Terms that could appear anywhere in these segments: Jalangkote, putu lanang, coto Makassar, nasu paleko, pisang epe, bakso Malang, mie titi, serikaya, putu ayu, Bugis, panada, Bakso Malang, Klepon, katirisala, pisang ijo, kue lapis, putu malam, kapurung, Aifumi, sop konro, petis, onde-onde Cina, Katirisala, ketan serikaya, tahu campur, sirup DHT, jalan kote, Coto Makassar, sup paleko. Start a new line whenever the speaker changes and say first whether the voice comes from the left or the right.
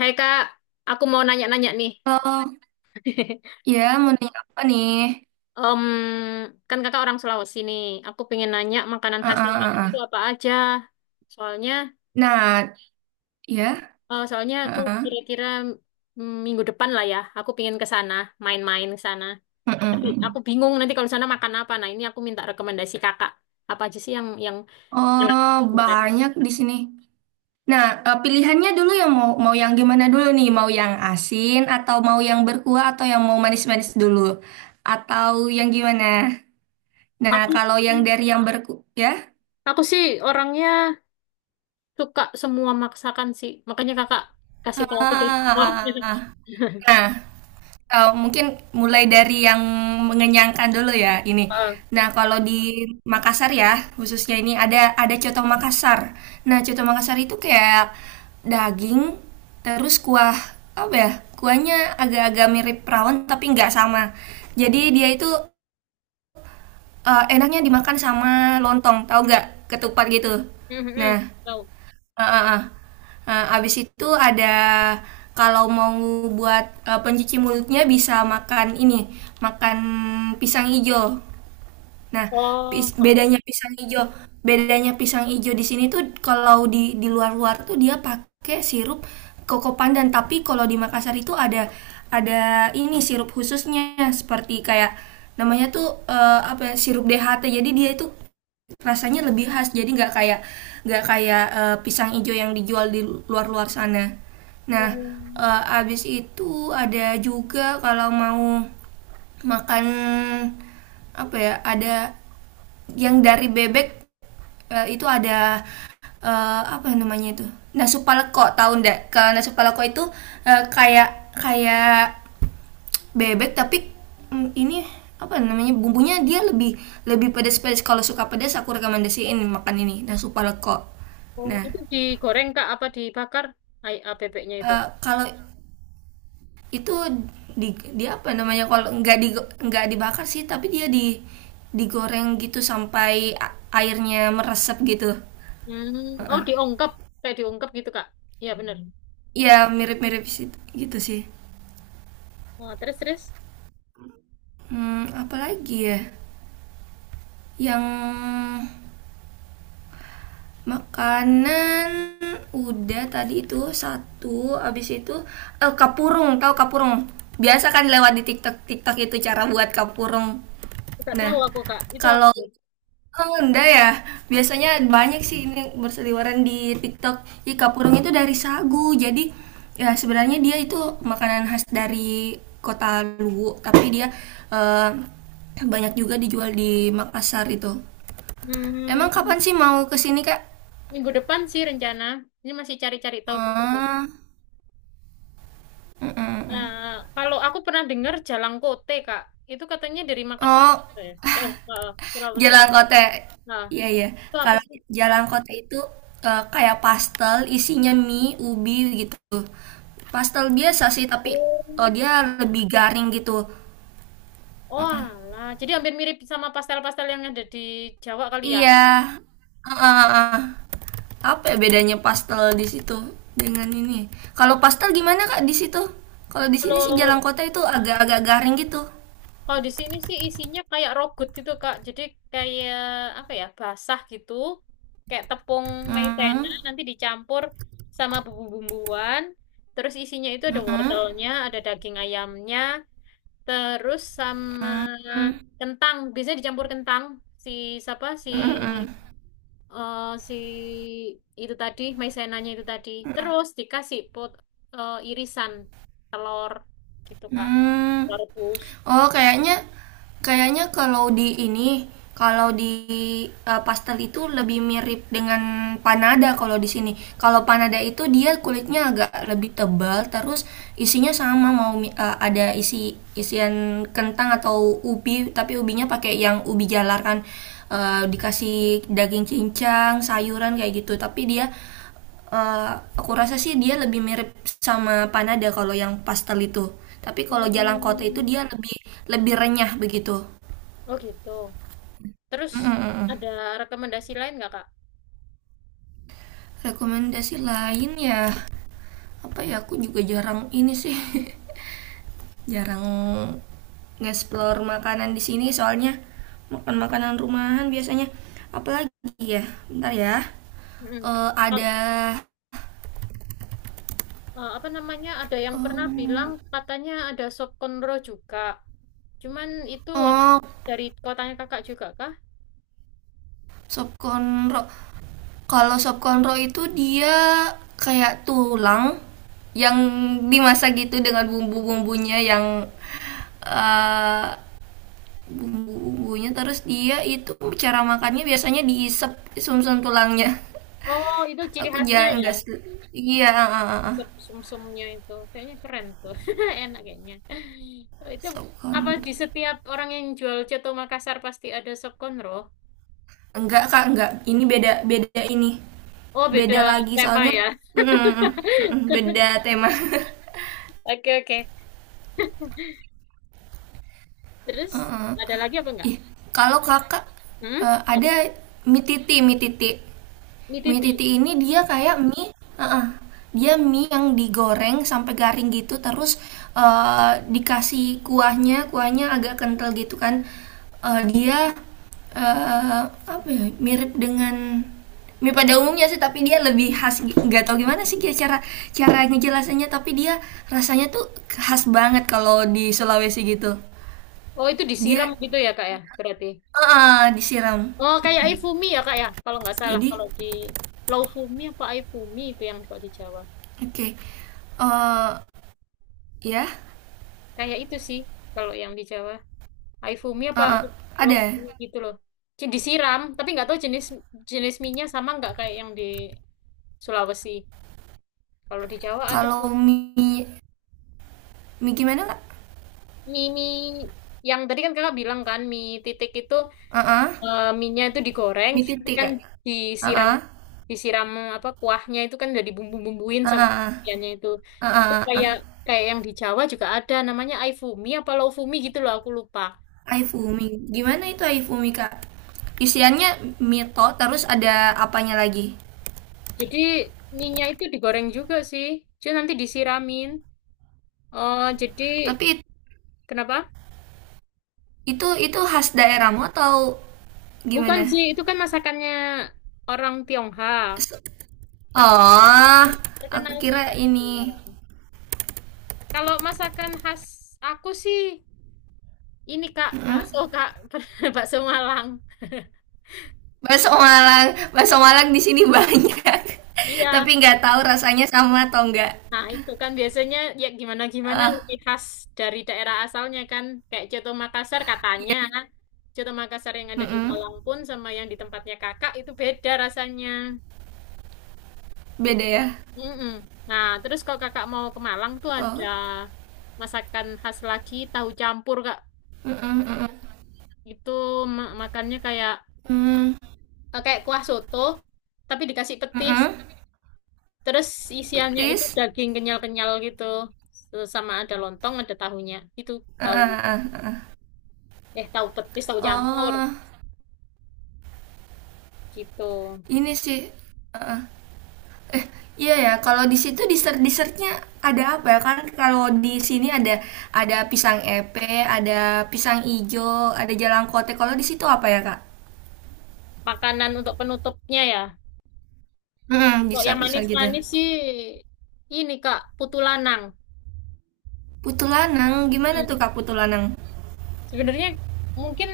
left: Hai Kak, aku mau nanya-nanya nih.
right: Oh, ya mau nanya apa nih?
left: Em, Kan Kakak orang Sulawesi nih. Aku pengen nanya makanan
right: Ah,
left: khasnya
right: ah,
left: Kakak
right: ah,
left: itu
right: ah.
left: apa aja. Soalnya,
right: Nah, ya.
left: soalnya aku
right: Ah, ah.
left: kira-kira minggu depan lah ya. Aku pengen ke sana, main-main ke sana.
right: Mm-mm,
left: Tapi aku
right: mm.
left: bingung nanti kalau sana makan apa. Nah ini aku minta rekomendasi Kakak. Apa aja sih yang enak?
right: Oh, banyak di sini. Nah, pilihannya dulu yang mau mau yang gimana dulu nih? Mau yang asin atau mau yang berkuah atau yang mau manis-manis dulu? Atau yang gimana? Nah,
left: Aku
right: kalau yang dari yang berkuah ya.
left: aku sih orangnya suka semua masakan sih. Makanya Kakak kasih
right: Ah,
left: tahu aku deh.
right: ah, ah, ah. Nah, mungkin mulai dari yang mengenyangkan dulu ya ini.
left: Heeh.
right: Nah, kalau di Makassar ya khususnya ini ada coto Makassar. Nah, coto Makassar itu kayak daging, terus kuah apa ya, kuahnya agak-agak mirip rawon tapi nggak sama. Jadi dia itu, enaknya dimakan sama lontong, tahu nggak? Ketupat gitu. Nah,
left: Mhm, tahu.
right: heeh, heeh. Nah, abis itu ada, kalau mau buat pencuci mulutnya bisa makan ini, makan pisang ijo. Nah,
left: Oh,
right: pis-
left: oh,
right: bedanya pisang ijo, bedanya pisang ijo di sini tuh kalau di luar-luar tuh dia pakai sirup koko pandan, tapi kalau di Makassar itu ada ini sirup khususnya, seperti kayak namanya tuh, apa ya, sirup DHT. Jadi dia itu rasanya lebih khas, jadi nggak kayak pisang hijau yang dijual di luar-luar sana. Nah,
left: oh,
right: abis itu ada juga, kalau mau makan apa ya, ada yang dari bebek, itu ada, apa namanya itu, nasu paleko, tahu ndak? Kalau nasu paleko itu kayak kayak bebek tapi, ini apa namanya, bumbunya dia lebih lebih pedas-pedas. Kalau suka pedas, aku rekomendasiin makan ini, nah, sup paleko.
left: oh.
right: Nah,
left: Itu digoreng Kak apa dibakar? Bebeknya itu.
right: kalau itu di, dia apa namanya, kalau nggak di, nggak dibakar sih tapi dia di, digoreng gitu sampai airnya meresap gitu.
left: Hmm, oh
right: Heeh.
left: diungkep, kayak diungkep gitu Kak. Iya bener.
right: Ya mirip-mirip si, gitu sih.
left: Oh, terus terus
right: Apalagi ya, yang makanan udah tadi itu satu, abis itu kapurung, tahu kapurung? Biasa kan lewat di TikTok, TikTok itu cara buat kapurung.
left: nggak
right: Nah,
left: tahu aku Kak. Itu apa
right: kalau,
left: tuh?
right: oh, enggak ya, biasanya banyak sih ini berseliweran di TikTok. Jadi kapurung itu dari sagu. Jadi ya sebenarnya dia itu makanan khas dari kota Luwu, tapi dia eh, banyak juga dijual di Makassar itu.
left: Hmm,
right: Emang kapan sih mau kesini, Kak?
left: minggu depan sih rencana. Ini masih cari-cari tahu dulu.
right: Ah, hmm.
left: Eh, kalau aku pernah dengar Jalangkote Kak. Itu katanya dari Makassar
right: Oh,
left: juga ya, Sulawesi.
right: jalan kote.
left: Nah,
right: Iya, iya.
left: itu apa
right: Kalau
left: sih?
right: jalan kote itu kayak pastel, isinya mie, ubi gitu. Pastel biasa sih, tapi,
left: Oh.
right: oh, dia lebih garing gitu.
left: Oh,
right: Heeh.
left: alah. Jadi hampir mirip sama pastel-pastel yang ada di Jawa kali ya.
right: Iya. Heeh, heeh. Apa ya bedanya pastel di situ dengan ini? Kalau pastel gimana Kak di situ? Kalau di sini sih
left: Kalau
right: jalan kota itu agak-agak garing gitu.
left: kalau di sini sih isinya kayak rogut gitu, Kak. Jadi kayak apa ya? Basah gitu. Kayak tepung maizena
right: Hmm.
left: nanti dicampur sama bumbu-bumbuan. Terus isinya itu ada
right: Mm-mm.
left: wortelnya, ada daging ayamnya, terus sama
right: Mm-mm.
left: kentang. Biasanya dicampur kentang si siapa si
right: Mm-mm.
left: eh, si itu tadi, maizenanya itu tadi. Terus dikasih irisan telur gitu,
right: Hmm.
left: Kak.
right: Hmm.
left: Telur rebus.
right: Oh, kayaknya kayaknya kalau di ini, kalau di pastel itu lebih mirip dengan panada kalau di sini. Kalau panada itu dia kulitnya agak lebih tebal, terus isinya sama, mau ada isi isian kentang atau ubi, tapi ubinya pakai yang ubi jalar kan. Dikasih daging cincang, sayuran kayak gitu, tapi dia, eh, aku rasa sih dia lebih mirip sama panada kalau yang pastel itu. Tapi kalau jalan kota itu
left: Hmm.
right: dia lebih lebih renyah begitu.
left: Oh gitu. Terus
right: Mm, mm, mm, mm.
left: ada rekomendasi lain nggak, Kak?
right: Rekomendasi lain ya, apa ya, aku juga jarang ini sih. Jarang nge-explore makanan di sini, soalnya makan makanan rumahan biasanya, apalagi ya. Bentar ya.
left: Mm-mm.
right: Eh,
left: Oh,
right: ada
left: eh, apa namanya? Ada yang pernah bilang
right: em,
left: katanya ada sop konro juga. Cuman itu eh,
right: oh,
left: dari kotanya kakak juga kah?
right: sop konro. Kalau sop konro itu dia kayak tulang yang dimasak gitu dengan bumbu-bumbunya yang eh, bumbu-bumbunya, terus dia itu cara makannya biasanya diisep sumsum tulangnya.
left: Oh, itu ciri
right: Aku
left: khasnya
right: ya
left: ya.
right: enggak, iya, ah, ah, ah, ah.
left: Dessert sum-sumnya itu kayaknya keren tuh. Enak kayaknya. Oh, itu
right: Sop
left: apa
right: konro.
left: di setiap orang yang jual coto Makassar pasti ada sokonro?
right: Enggak Kak, enggak. Ini beda beda ini.
left: Oh,
right: Beda
left: beda
right: lagi
left: tema
right: soalnya.
left: ya.
right: Mm, mm, mm, mm, beda tema.
left: Oke, oke. Terus
right: Heeh.
left: ada lagi apa enggak?
right: Ih, kalau kakak,
left: Hmm? Apa?
right: ada mie titi, mie titi.
left: Ini
right: Mie
left: titik.
right: titi ini dia kayak mie, heeh, dia mie yang digoreng sampai garing gitu, terus dikasih kuahnya agak kental gitu kan. Dia, eh, apa ya, mirip dengan mie pada umumnya sih, tapi dia lebih khas. Nggak tahu gimana sih dia cara cara ngejelasannya, tapi dia rasanya tuh khas banget kalau di Sulawesi gitu.
left: Oh, itu disiram
right: Dia,
left: gitu ya, Kak ya? Berarti.
right: ah, disiram.
left: Oh, kayak
right: Mhm.
left: ifumi ya, Kak ya? Kalau nggak salah,
right: Jadi,
left: kalau di laufumi apa ifumi itu yang kalau di Jawa.
right: oke. Eh, ya,
left: Kayak itu sih kalau yang di Jawa. Aifumi apa
right: ah, ah. Ada.
left: Lofumi gitu loh. Jadi disiram, tapi nggak tahu jenis jenis mie sama nggak kayak yang di Sulawesi. Kalau di Jawa ada sih.
right: Kalau mie mie gimana, Kak?
left: Mie mie yang tadi kan kakak bilang kan mie titik itu,
right: Heeh.
left: mie-nya itu digoreng,
right: Mie
left: terus nanti
right: titik,
left: kan
right: Kak?
left: disiram
right: Ah,
left: disiram apa kuahnya itu kan udah dibumbu-bumbuin sama
right: ah,
left: ikannya itu. Itu
right: ah. Heeh.
left: kayak kayak yang di Jawa juga ada namanya Aifumi apa Lofumi gitu loh aku lupa.
right: Aifumi. Gimana itu Aifumi, Kak? Isiannya mie to, terus ada apanya lagi?
left: Jadi mie-nya itu digoreng juga sih. Cuma nanti disiramin. Oh, jadi
right: Tapi
left: kenapa?
right: itu khas daerahmu atau
left: Bukan
right: gimana?
left: sih, itu kan masakannya orang Tionghoa.
right: Se-
left: Tapi
right: oh,
left: dia
right: aku
left: terkenal sih
right: kira
left: kalau di
right: ini.
left: Semarang. Kalau masakan khas aku sih ini Kak, bakso
right: Mhm.
left: Kak, bakso Malang. Ya.
right: Bakso Malang di sini banyak.
left: Iya.
right: Tapi nggak tahu rasanya sama atau enggak.
left: Nah, itu kan biasanya ya gimana-gimana lebih
right: Ah,
left: khas dari daerah asalnya kan. Kayak Coto Makassar katanya.
right: iya.
left: Coto Makassar yang ada di
right: Mm-mm.
left: Malang pun sama yang di tempatnya Kakak itu beda rasanya.
right: Beda
left: Gitu.
right: ya.
left: Mm-mm. Nah, terus kalau kakak mau ke Malang tuh ada
right: Oh.
left: masakan khas lagi, tahu campur, Kak.
right: Mm-mm, mm-mm.
left: Itu makannya kayak
right: Mm,
left: kayak kuah soto, tapi dikasih petis.
right: mm-mm.
left: Terus isiannya itu
right: Petis.
left: daging kenyal-kenyal gitu. Terus sama ada lontong, ada tahunya. Itu
right: Ah,
left: tahu
right: ah, ah, ah, ah.
left: tahu petis, tahu campur
right: Oh,
left: gitu.
right: ini sih. Iya ya, kalau di situ dessert dessertnya ada apa ya? Kan kalau di sini ada pisang epe, ada pisang ijo, ada jalan kote. Kalau di situ apa ya, Kak?
left: Makanan untuk penutupnya ya.
right: Hmm,
left: Kok yang
right: dessert dessert gitu.
left: manis-manis sih ini, Kak, putu lanang.
right: Putu lanang, gimana
left: Hmm.
right: tuh Kak Putu lanang?
left: Sebenarnya mungkin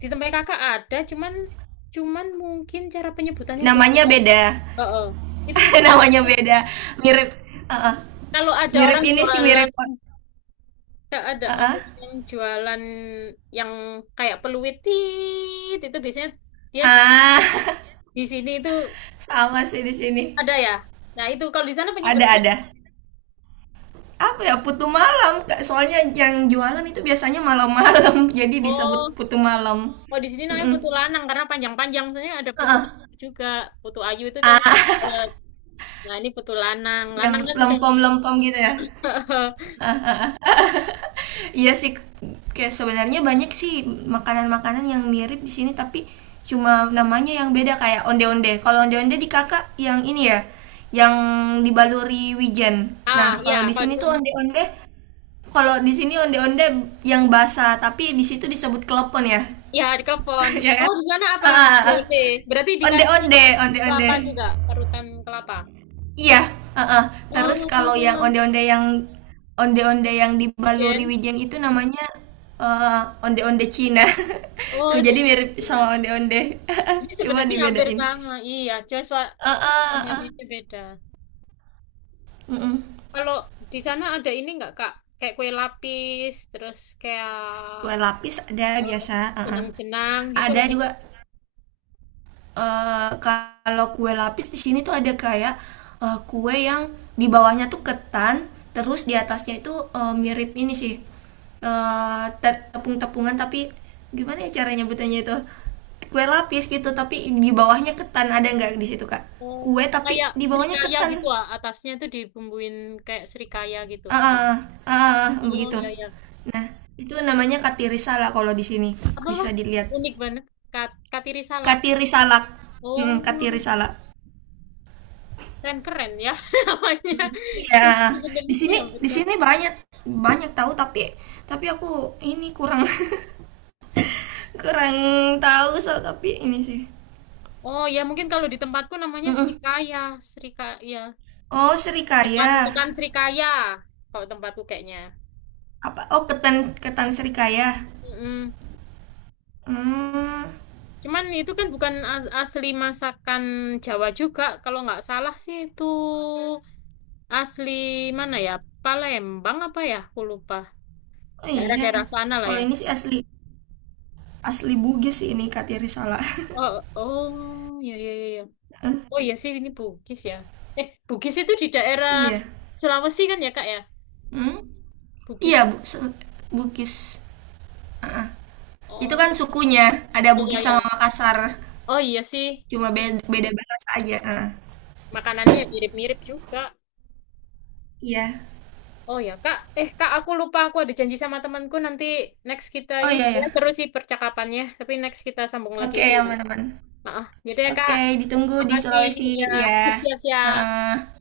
left: di tempat kakak ada, cuman cuman mungkin cara penyebutannya beda.
right: Namanya beda.
left: Oh, oh. Itu putulan.
right: Namanya beda, mirip, uh-uh.
left: Kalau ada
right: Mirip
left: orang
right: ini sih, mirip,
left: jualan, kalau ada
right: uh-uh.
left: orang yang jualan yang kayak peluit tit, itu biasanya dia
right: Ah,
left: di sini itu
right: sama sih di sini.
left: ada ya. Nah, itu kalau di sana
right: Ada
left: penyebutannya
right: apa ya, putu malam Kak. Soalnya yang jualan itu biasanya malam-malam, jadi disebut
left: oh,
right: putu malam.
left: kalau di sini namanya
right: Mm-mm.
left: putu lanang karena panjang-panjang. Misalnya ada putu
right: Uh-uh.
left: ayu juga. Putu ayu itu kan
right: Ah,
left: eh, nah ini putu lanang.
right: yang
left: Lanang kan cowok.
right: lempom-lempom gitu ya. Iya sih, kayak sebenarnya banyak sih makanan-makanan yang mirip di sini, tapi cuma namanya yang beda, kayak onde-onde. Kalau onde-onde di kakak yang ini ya, yang dibaluri wijen. Nah,
left: Ah, ya,
right: kalau di
left: kalau di
right: sini tuh
left: sana.
right: onde-onde, kalau di sini onde-onde yang basah tapi di situ disebut klepon ya,
left: Ya, di Klepon.
right: ya
left: Oh,
right: kan?
left: di sana apa?
right: Ah, ah, ah.
left: BLT. Berarti dikasih
right: Onde-onde, onde-onde.
left: kelapa juga, parutan kelapa.
right: Iya, heeh. Terus kalau yang
left: Oh,
right: onde-onde yang onde-onde yang dibaluri
left: Ijen.
right: wijen itu namanya eh, onde-onde Cina.
left: Oh,
right: Tuh jadi
left: dari
right: mirip
left: Filipina.
right: sama onde-onde.
left: Ini
right: Cuma
left: sebenarnya hampir
right: dibedain.
left: sama. Iya, Joshua
right: Heeh,
left: apa namanya
right: heeh.
left: itu beda.
right: Mm-mm.
left: Kalau di sana ada ini nggak, Kak? Kayak kue lapis, terus kayak
right: Kue lapis ada
left: eh,
right: biasa, heeh.
left: jenang-jenang gitu
right: Ada
left: atau
right: juga, kalau kue lapis di sini tuh ada kayak kue yang di bawahnya tuh ketan, terus di atasnya itu mirip ini sih, eh, tepung-tepungan tapi gimana ya cara nyebutannya itu, kue lapis gitu tapi di bawahnya ketan, ada nggak di situ, Kak?
left: oh,
right: Kue tapi
left: kayak
right: di bawahnya
left: serikaya gitu
right: ketan,
left: ah. Atasnya tuh dibumbuin kayak serikaya gitu.
right: ah, ah, ah, ah, ah, ah,
left: Oh,
right: begitu.
left: iya, iya.
right: Nah, itu namanya katirisala kalau di sini,
left: Apalah,
right: bisa dilihat
left: unik banget. Kat, Katirisala.
right: katirisala,
left: Oh,
right: katirisala.
left: keren-keren ya namanya.
right: Iya,
left: Sebenarnya
right: di
left: sih
right: sini
left: hampir
right: di
left: sama.
right: sini banyak banyak tahu, tapi aku ini kurang, kurang tahu so tapi ini sih.
left: Oh ya, mungkin kalau di tempatku namanya
right: Mm-mm.
left: Srikaya. Srikaya.
right: Oh,
left: Tekan,
right: serikaya.
left: tekan Srikaya. Kalau tempatku kayaknya.
right: Apa? Oh, ketan, ketan serikaya.
left: Mm-mm.
right: Hmm.
left: Cuman itu kan bukan asli masakan Jawa juga. Kalau nggak salah sih itu asli mana ya? Palembang apa ya? Aku lupa.
right: Oh iya.
left: Daerah-daerah sana lah
right: Kalau
left: ya.
right: ini sih asli asli Bugis sih ini Katiri salah.
left: Oh, oh, ya. Oh iya sih ini Bugis ya. Eh, Bugis itu di daerah
right: Iya.
left: Sulawesi kan ya Kak ya?
right: Hmm?
left: Bugis
right: Iya,
left: itu.
right: Bu, Bugis. Ah, itu kan
left: Oh,
right: sukunya. Ada
left: oh iya
right: Bugis
left: ya.
right: sama Makassar.
left: Oh iya sih.
right: Cuma beda, beda bahasa aja. Ah,
left: Makanannya mirip-mirip juga.
right: iya.
left: Oh ya Kak. Eh Kak aku lupa aku ada janji sama temanku nanti next kita
right: Oh
left: ini
right: iya
left: sebenarnya seru
right: ya.
left: sih percakapannya. Tapi next kita sambung lagi
right: Oke,
left: aja ya.
right: aman-aman.
left: Maaf. Jadi ya Kak.
right: Oke, ditunggu di
left: Makasih
right: Sulawesi
left: ya.
right: ya.
left: Siap-siap.
right: Heeh.